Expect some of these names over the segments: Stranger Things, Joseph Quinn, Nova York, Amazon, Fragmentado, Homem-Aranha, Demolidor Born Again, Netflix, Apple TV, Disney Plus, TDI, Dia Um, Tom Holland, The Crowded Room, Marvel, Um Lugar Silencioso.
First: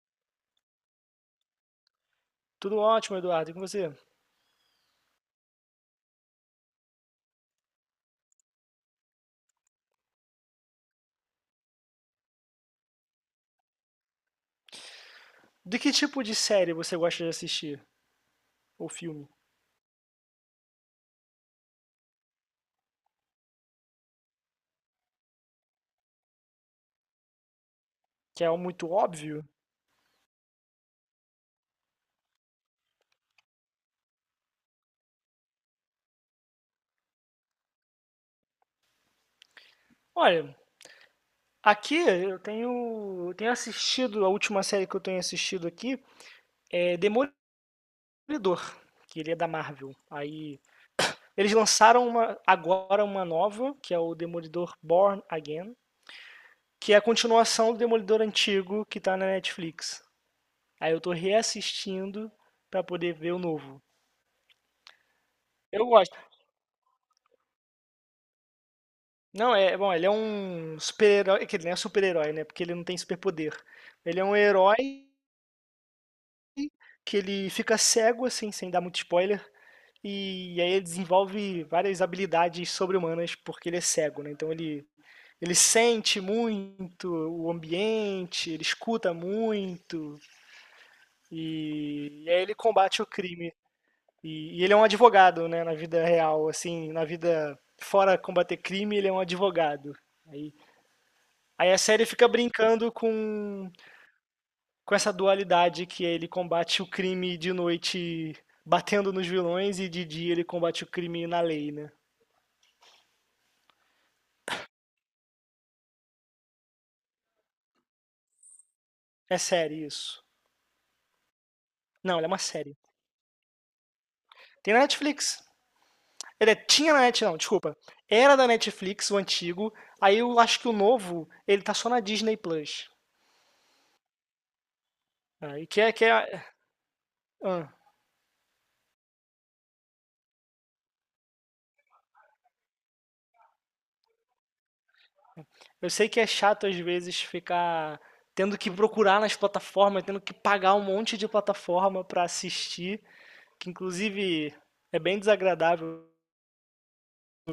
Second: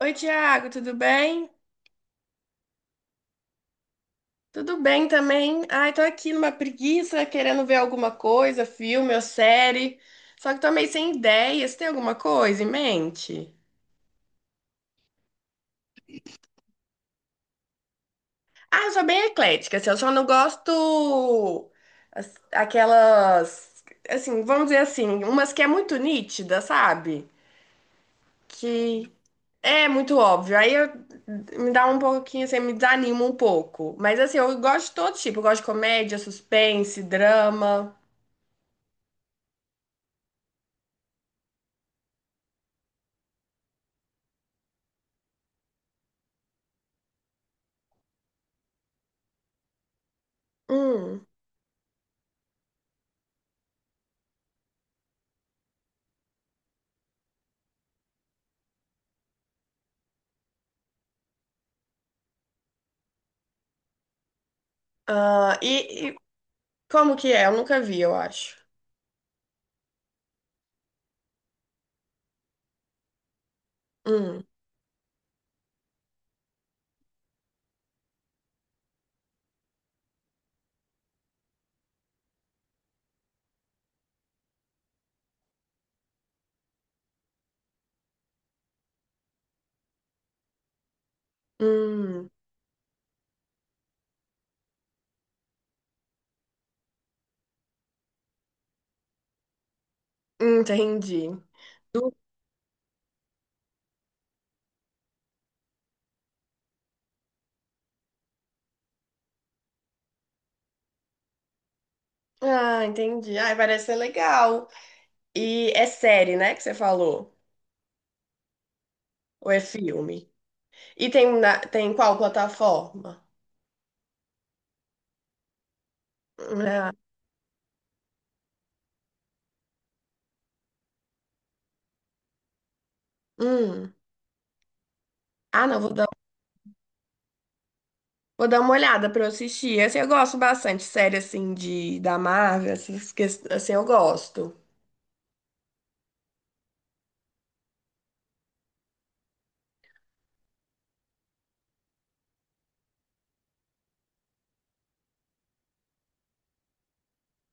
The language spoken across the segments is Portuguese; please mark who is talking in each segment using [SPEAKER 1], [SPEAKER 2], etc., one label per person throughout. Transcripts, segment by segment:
[SPEAKER 1] Oi, Tiago, tudo bem?
[SPEAKER 2] Tudo ótimo, Eduardo. E com você?
[SPEAKER 1] Tudo bem também. Ai, tô aqui numa preguiça, querendo ver alguma coisa, filme ou série. Só que tô meio sem ideias. Tem alguma coisa em mente?
[SPEAKER 2] De que tipo de série você gosta de assistir?
[SPEAKER 1] Ah,
[SPEAKER 2] Ou
[SPEAKER 1] eu sou bem
[SPEAKER 2] filme?
[SPEAKER 1] eclética, assim, eu só não gosto aquelas, assim, vamos dizer assim, umas que é muito nítida, sabe?
[SPEAKER 2] Que é muito
[SPEAKER 1] Que
[SPEAKER 2] óbvio?
[SPEAKER 1] é muito óbvio. Me dá um pouquinho, assim, me desanima um pouco. Mas assim, eu gosto de todo tipo. Eu gosto de comédia, suspense, drama.
[SPEAKER 2] Olha, aqui eu tenho assistido, a última série que eu tenho assistido aqui é Demolidor, que ele é da Marvel. Aí
[SPEAKER 1] Hum.
[SPEAKER 2] eles lançaram uma, agora uma nova, que é o Demolidor Born Again, que é a continuação do Demolidor antigo que tá na Netflix. Aí eu tô reassistindo pra poder ver o novo.
[SPEAKER 1] Ah,
[SPEAKER 2] Eu
[SPEAKER 1] e
[SPEAKER 2] gosto.
[SPEAKER 1] como que é? Eu nunca vi, eu acho.
[SPEAKER 2] Não, é, bom, ele é um super-herói, é que ele não é super-herói, né? Porque ele não tem superpoder. Ele é um
[SPEAKER 1] Hum,
[SPEAKER 2] herói que ele fica cego, assim, sem dar muito spoiler, e aí ele desenvolve várias habilidades sobre-humanas porque ele é cego, né? Então ele sente muito o ambiente, ele escuta muito, e,
[SPEAKER 1] hum,
[SPEAKER 2] e aí ele combate o crime. E ele é um advogado, né? Na vida real, assim, na vida fora combater crime, ele é um advogado. Aí
[SPEAKER 1] entendi.
[SPEAKER 2] Aí a série
[SPEAKER 1] Du-
[SPEAKER 2] fica brincando com essa dualidade que é ele combate o crime de noite batendo nos vilões e de dia ele combate o crime na lei, né?
[SPEAKER 1] Ah, entendi. Ai, parece ser legal. E é série, né, que você falou?
[SPEAKER 2] É
[SPEAKER 1] Ou é
[SPEAKER 2] série isso.
[SPEAKER 1] filme? E tem qual
[SPEAKER 2] Não, ela é uma série.
[SPEAKER 1] plataforma?
[SPEAKER 2] Tem na Netflix. Ele é,
[SPEAKER 1] Ah,
[SPEAKER 2] tinha na Netflix, não, desculpa. Era da Netflix, o antigo. Aí eu acho que o novo, ele tá só na Disney Plus.
[SPEAKER 1] hum. Ah,
[SPEAKER 2] Aí
[SPEAKER 1] não,
[SPEAKER 2] que é que é. ah,
[SPEAKER 1] vou dar uma olhada pra eu assistir. Assim, eu gosto bastante, série assim, de, da Marvel, assim, eu gosto.
[SPEAKER 2] eu sei que é chato às vezes ficar tendo que procurar nas plataformas, tendo que pagar um monte de plataforma pra assistir. Que inclusive é bem desagradável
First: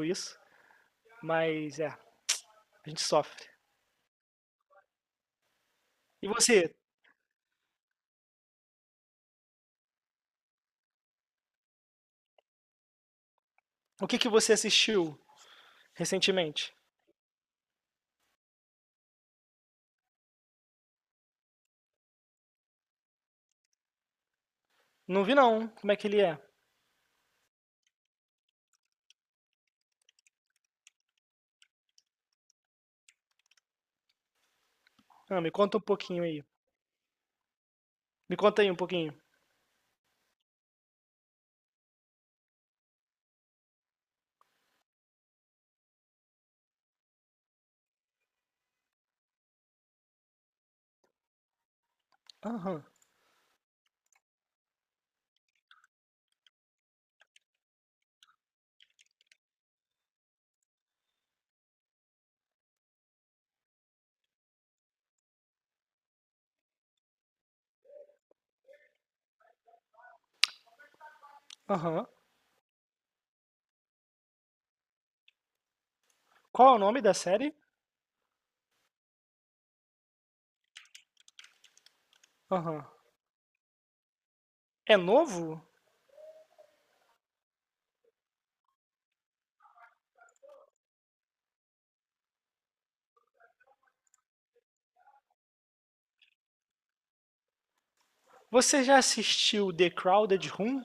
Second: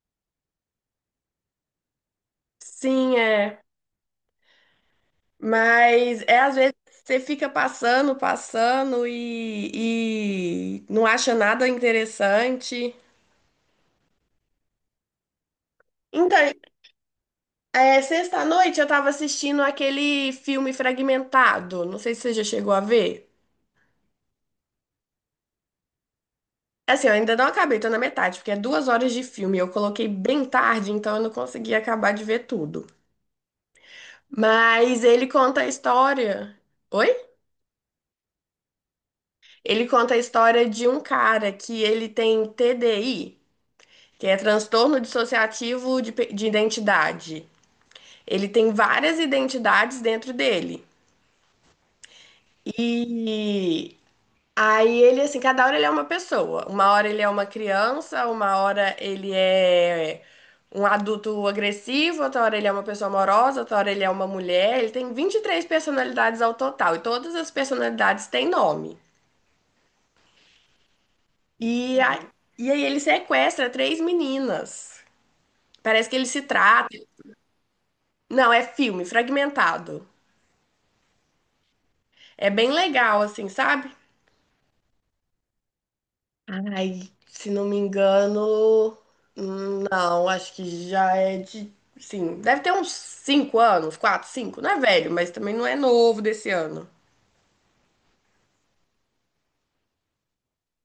[SPEAKER 2] isso, mas é, a gente
[SPEAKER 1] Sim,
[SPEAKER 2] sofre.
[SPEAKER 1] é. Mas
[SPEAKER 2] E
[SPEAKER 1] é às vezes
[SPEAKER 2] você,
[SPEAKER 1] você fica passando, passando e não acha nada interessante.
[SPEAKER 2] o que, que você assistiu
[SPEAKER 1] Então,
[SPEAKER 2] recentemente?
[SPEAKER 1] é, sexta-noite eu tava assistindo aquele filme Fragmentado. Não sei se você já chegou a ver.
[SPEAKER 2] Não vi não, como é que ele é?
[SPEAKER 1] Assim, eu ainda não acabei, tô na metade, porque é 2 horas de filme. Eu coloquei bem tarde, então eu não consegui acabar de ver tudo. Mas ele
[SPEAKER 2] Ah, me
[SPEAKER 1] conta a
[SPEAKER 2] conta um pouquinho aí.
[SPEAKER 1] história. Oi?
[SPEAKER 2] Me conta aí um pouquinho.
[SPEAKER 1] Ele conta a história de um cara que ele tem TDI, que é transtorno dissociativo de identidade. Ele tem várias identidades dentro dele.
[SPEAKER 2] Aham,
[SPEAKER 1] E aí ele, assim, cada hora ele é uma pessoa. Uma hora ele é uma criança, uma hora ele é um adulto agressivo, outra hora ele é uma pessoa amorosa, outra hora ele é uma mulher. Ele tem 23 personalidades ao total, e todas as personalidades têm nome.
[SPEAKER 2] aham.
[SPEAKER 1] Uhum. E aí ele sequestra 3 meninas. Parece que ele se
[SPEAKER 2] Qual é o
[SPEAKER 1] trata.
[SPEAKER 2] nome da série?
[SPEAKER 1] Não, é filme, fragmentado. É bem
[SPEAKER 2] Aham.
[SPEAKER 1] legal, assim, sabe?
[SPEAKER 2] É novo?
[SPEAKER 1] Ai, se não me engano, não, acho que já é de, sim, deve ter uns 5 anos, 4, 5, não é velho, mas também não é novo desse ano.
[SPEAKER 2] Você já assistiu The Crowded Room?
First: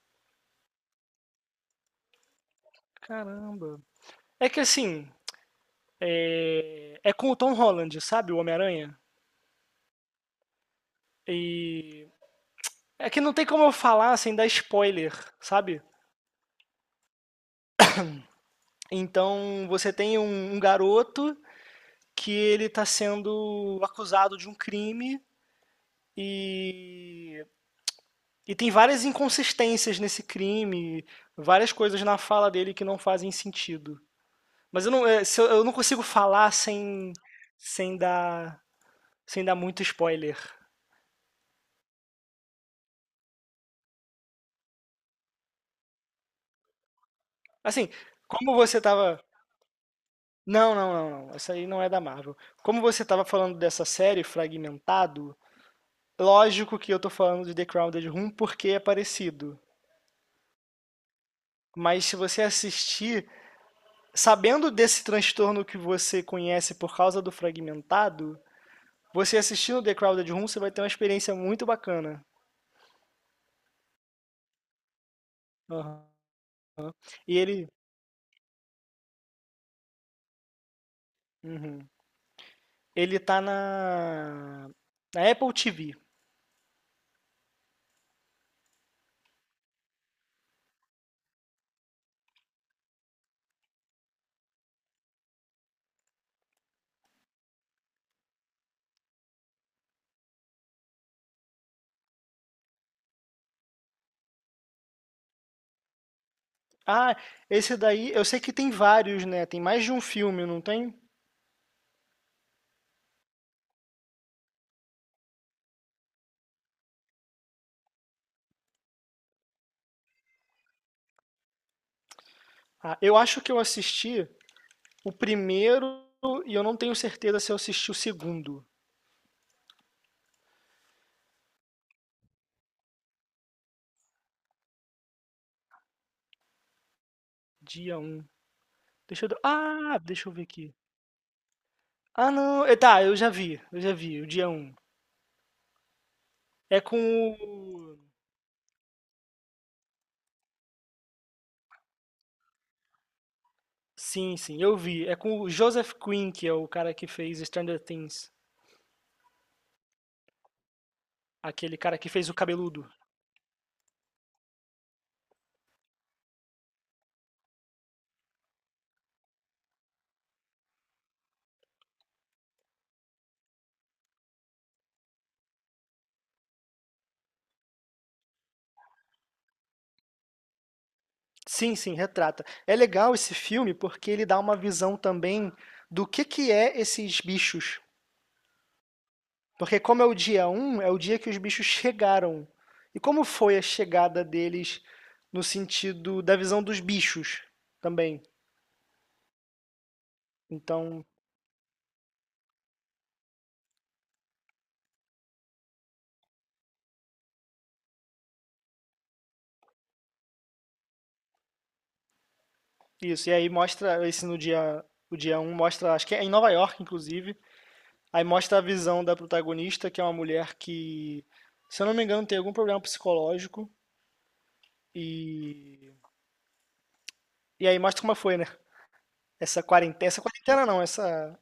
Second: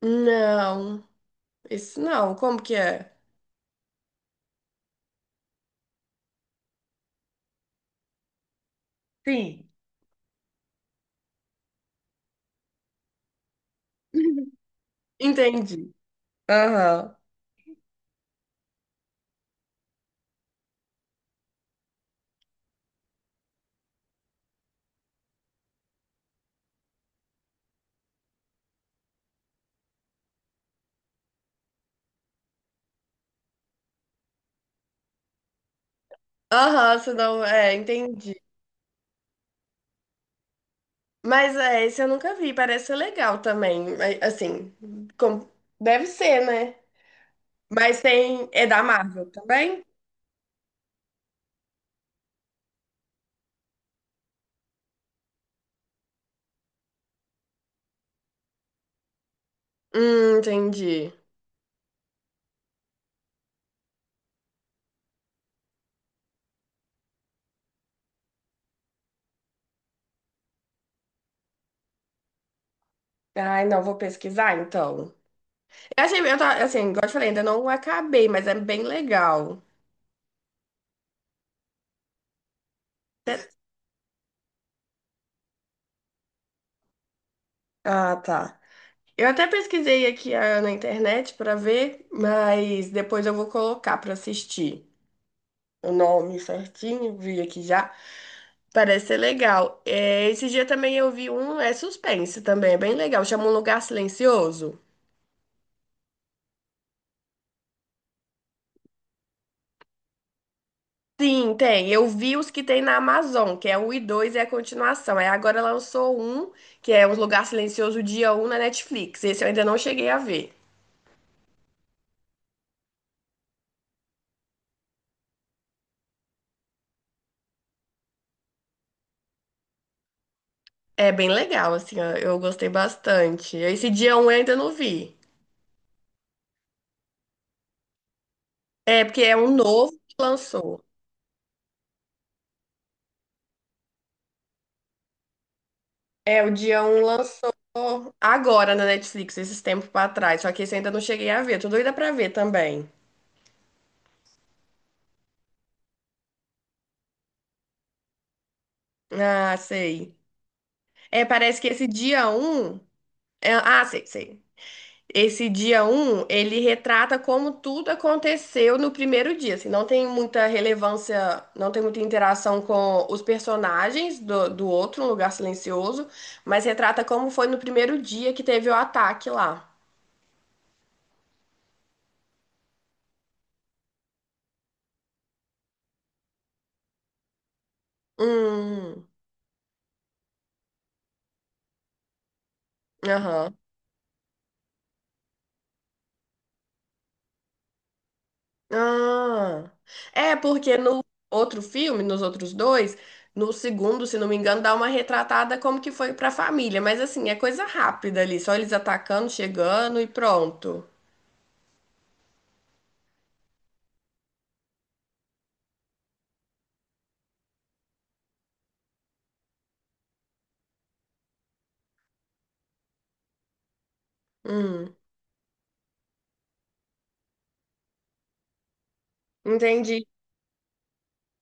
[SPEAKER 1] Não, esse não, como que é?
[SPEAKER 2] Caramba. É que assim, é com o Tom Holland, sabe? O Homem-Aranha.
[SPEAKER 1] Sim.
[SPEAKER 2] E é que não tem como eu falar sem dar spoiler, sabe?
[SPEAKER 1] Entendi. Aham.
[SPEAKER 2] Então você tem um, um garoto que ele está sendo acusado de um crime e, e tem várias inconsistências nesse crime, várias coisas na fala dele que não fazem sentido. Mas eu não, é, se eu, eu não consigo falar
[SPEAKER 1] Aham,
[SPEAKER 2] sem,
[SPEAKER 1] senão é,
[SPEAKER 2] sem
[SPEAKER 1] entendi.
[SPEAKER 2] dar, sem dar muito spoiler.
[SPEAKER 1] Mas é, esse eu nunca vi, parece ser legal também, é, assim, com- deve ser, né?
[SPEAKER 2] Assim,
[SPEAKER 1] Mas tem,
[SPEAKER 2] como
[SPEAKER 1] é
[SPEAKER 2] você
[SPEAKER 1] da
[SPEAKER 2] tava.
[SPEAKER 1] Marvel também?
[SPEAKER 2] Não, não, não, não. Essa aí não é da Marvel. Como você tava falando dessa série, Fragmentado, lógico que eu tô falando de The Crowded Room porque é parecido.
[SPEAKER 1] Entendi.
[SPEAKER 2] Mas se você assistir, sabendo desse transtorno que você conhece por causa do fragmentado, você assistindo The Crowded Room, você vai ter uma experiência muito bacana.
[SPEAKER 1] Ai, não, vou pesquisar então. Eu
[SPEAKER 2] Uhum.
[SPEAKER 1] achei, eu tava, assim, igual eu te falei,
[SPEAKER 2] E
[SPEAKER 1] ainda não
[SPEAKER 2] ele.
[SPEAKER 1] acabei, mas é bem legal.
[SPEAKER 2] Uhum. Ele tá
[SPEAKER 1] Até-
[SPEAKER 2] na. Na Apple TV.
[SPEAKER 1] Ah, tá. Eu até pesquisei aqui na internet pra ver, mas depois eu vou colocar pra assistir o nome certinho, vi aqui já. Parece ser legal. É, esse dia também eu vi um, é suspense também, é bem legal. Chama Um Lugar Silencioso.
[SPEAKER 2] Ah, esse daí, eu sei que tem vários, né? Tem mais de um filme, não tem?
[SPEAKER 1] Sim, tem. Eu vi os que tem na Amazon, que é o 1 e 2 é a continuação. Aí agora lançou um, que é Um Lugar Silencioso, dia um na Netflix. Esse eu ainda não cheguei a ver.
[SPEAKER 2] Ah, eu acho que eu assisti o primeiro e eu não tenho certeza se eu assisti o segundo.
[SPEAKER 1] É bem legal, assim, ó, eu gostei bastante. Esse dia um eu ainda não vi.
[SPEAKER 2] Dia um.
[SPEAKER 1] É, porque
[SPEAKER 2] Deixa
[SPEAKER 1] é
[SPEAKER 2] eu.
[SPEAKER 1] um novo
[SPEAKER 2] Ah,
[SPEAKER 1] que
[SPEAKER 2] deixa eu ver aqui.
[SPEAKER 1] lançou.
[SPEAKER 2] Ah, não. Tá, eu já vi. Eu já vi, o dia um.
[SPEAKER 1] É, o
[SPEAKER 2] É
[SPEAKER 1] dia
[SPEAKER 2] com
[SPEAKER 1] um lançou
[SPEAKER 2] o.
[SPEAKER 1] agora na Netflix, esses tempos pra trás. Só que esse eu ainda não cheguei a ver. Tô doida pra ver também.
[SPEAKER 2] Sim, sim, eu vi. É com o Joseph Quinn, que é o cara que fez Stranger Things.
[SPEAKER 1] Ah, sei. É, parece que
[SPEAKER 2] Aquele
[SPEAKER 1] esse
[SPEAKER 2] cara que
[SPEAKER 1] dia
[SPEAKER 2] fez o
[SPEAKER 1] um
[SPEAKER 2] cabeludo.
[SPEAKER 1] Ah, sei, sei. Esse dia um ele retrata como tudo aconteceu no primeiro dia, assim, não tem muita relevância, não tem muita interação com os personagens do outro, Um Lugar Silencioso, mas retrata como foi no primeiro dia que teve o ataque lá.
[SPEAKER 2] Sim, sim, retrata. É legal esse filme porque ele dá uma visão também do que é esses bichos.
[SPEAKER 1] Hum,
[SPEAKER 2] Porque como é o dia um, é o dia que os bichos chegaram. E como
[SPEAKER 1] aham.
[SPEAKER 2] foi a chegada deles no sentido da visão dos bichos também.
[SPEAKER 1] Ah, é porque no
[SPEAKER 2] Então,
[SPEAKER 1] outro filme, nos outros dois, no segundo, se não me engano, dá uma retratada como que foi pra família, mas assim, é coisa rápida ali, só eles atacando, chegando e pronto.
[SPEAKER 2] isso, e aí mostra esse no dia, o dia um mostra, acho que é em Nova York, inclusive. Aí mostra a visão da protagonista, que é uma mulher que, se eu não me engano, tem algum problema psicológico.
[SPEAKER 1] Hum.
[SPEAKER 2] E, e aí mostra como foi, né?
[SPEAKER 1] Entendi.
[SPEAKER 2] Essa quarentena não, essa,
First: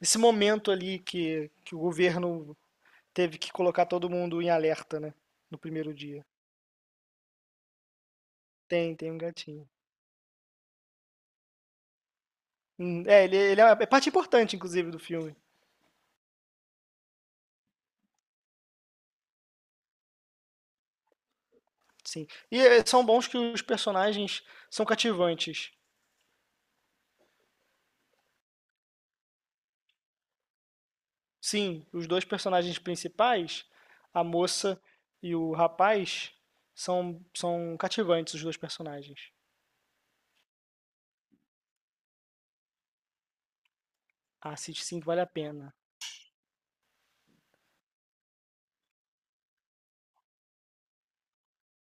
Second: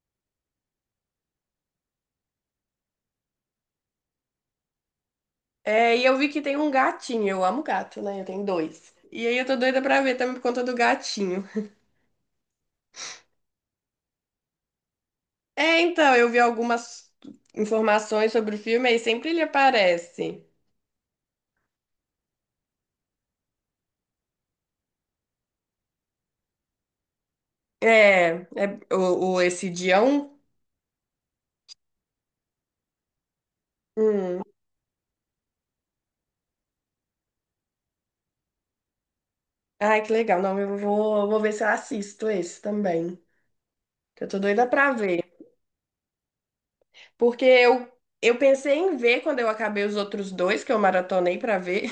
[SPEAKER 2] esse momento ali que o governo teve que colocar todo mundo em alerta, né? No primeiro
[SPEAKER 1] É, e eu
[SPEAKER 2] dia.
[SPEAKER 1] vi que tem um gatinho. Eu amo gato, né? Eu tenho dois.
[SPEAKER 2] Tem, tem um
[SPEAKER 1] E aí eu tô
[SPEAKER 2] gatinho.
[SPEAKER 1] doida pra ver também por conta do gatinho.
[SPEAKER 2] É, ele é uma- é parte importante, inclusive, do filme.
[SPEAKER 1] É, então, eu vi algumas informações sobre o filme aí sempre ele aparece.
[SPEAKER 2] Sim. E são bons que os personagens são cativantes.
[SPEAKER 1] É, é o esse Dião.
[SPEAKER 2] Sim, os dois personagens principais, a
[SPEAKER 1] Hum.
[SPEAKER 2] moça e o rapaz, são, são cativantes os dois personagens.
[SPEAKER 1] Ai, que legal. Não, vou ver se eu assisto esse também, que eu tô
[SPEAKER 2] A
[SPEAKER 1] doida
[SPEAKER 2] City
[SPEAKER 1] pra
[SPEAKER 2] 5 vale
[SPEAKER 1] ver.
[SPEAKER 2] a pena.
[SPEAKER 1] Porque eu pensei em ver quando eu acabei os outros dois que eu maratonei pra ver.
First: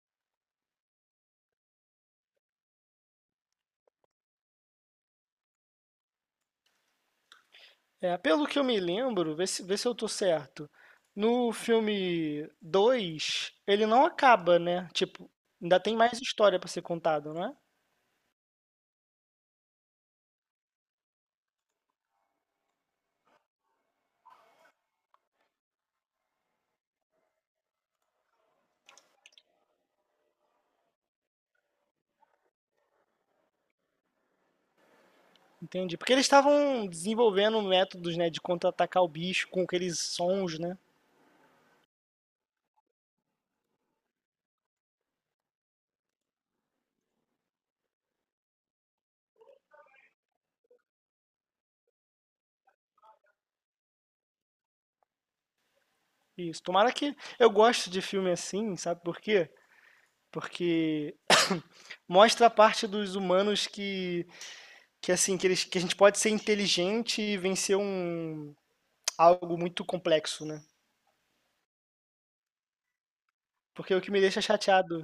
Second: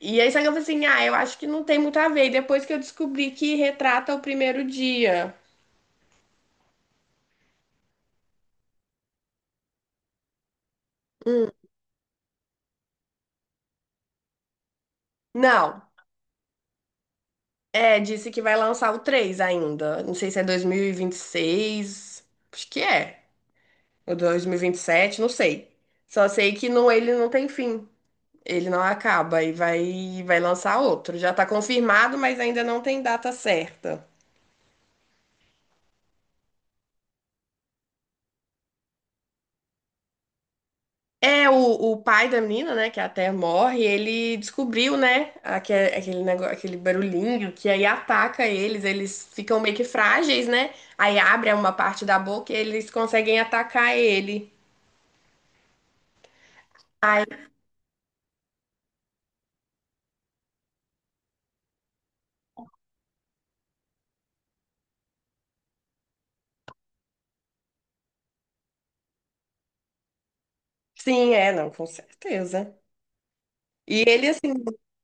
[SPEAKER 1] E aí, só que eu falei assim, ah, eu acho que não tem muito a ver. E depois que eu descobri que retrata o primeiro dia.
[SPEAKER 2] É, pelo que eu me lembro, vê se eu tô certo. No filme 2 ele não acaba, né? Tipo, ainda
[SPEAKER 1] Não,
[SPEAKER 2] tem mais história pra ser contada, não é?
[SPEAKER 1] é, disse que vai lançar o 3 ainda. Não sei se é dois mil e vinte e seis acho que é. Ou 2027, não sei. Só sei que não, ele não tem fim. Ele não acaba e vai lançar outro. Já tá confirmado, mas ainda não tem data certa.
[SPEAKER 2] Entendi. Porque eles estavam desenvolvendo métodos, né, de contra-atacar o bicho com aqueles sons, né?
[SPEAKER 1] É, o pai da menina, né, que até morre, ele descobriu, né, aquele negócio, aquele barulhinho que aí ataca eles, eles ficam meio que frágeis, né? Aí abre uma parte da boca e eles conseguem atacar ele.
[SPEAKER 2] Isso. Tomara que.
[SPEAKER 1] Aí,
[SPEAKER 2] Eu gosto de filme assim, sabe por quê? Porque mostra a parte dos humanos que assim, que, eles, que a gente pode ser inteligente e vencer um, algo muito complexo, né?
[SPEAKER 1] sim, é, não, com certeza.
[SPEAKER 2] Porque o
[SPEAKER 1] E
[SPEAKER 2] que me
[SPEAKER 1] ele,
[SPEAKER 2] deixa
[SPEAKER 1] assim,
[SPEAKER 2] chateado.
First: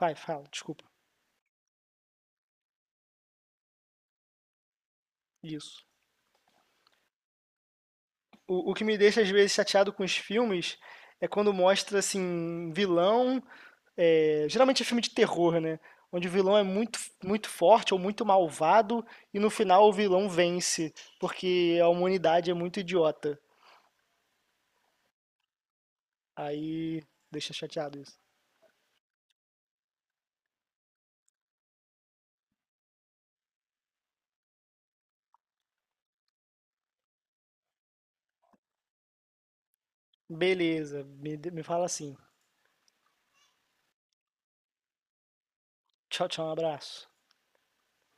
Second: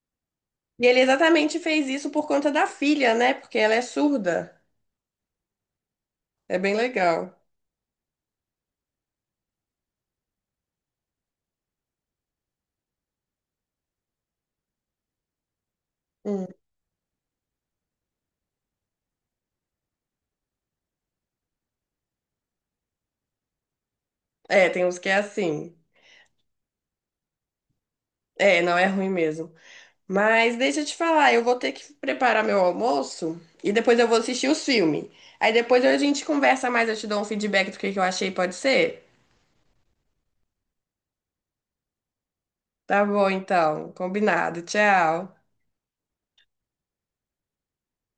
[SPEAKER 2] Vai, fala,
[SPEAKER 1] e
[SPEAKER 2] desculpa.
[SPEAKER 1] ele exatamente fez isso por conta da filha, né? Porque ela é surda.
[SPEAKER 2] Isso.
[SPEAKER 1] É bem legal.
[SPEAKER 2] O que me deixa, às vezes, chateado com os filmes é quando mostra, assim, vilão. É, geralmente é filme de terror, né? Onde o
[SPEAKER 1] Hum.
[SPEAKER 2] vilão é muito, muito forte ou muito malvado e no final o vilão vence, porque a humanidade é muito idiota.
[SPEAKER 1] É, tem uns que é assim.
[SPEAKER 2] Aí deixa chateado isso.
[SPEAKER 1] É, não é ruim mesmo. Mas deixa eu te falar, eu vou ter que preparar meu almoço e depois eu vou assistir os filmes. Aí depois a gente conversa mais, eu te dou um feedback do que eu achei, pode ser?
[SPEAKER 2] Beleza, me fala assim.
[SPEAKER 1] Tá bom, então. Combinado. Tchau.
[SPEAKER 2] Tchau, tchau, um abraço.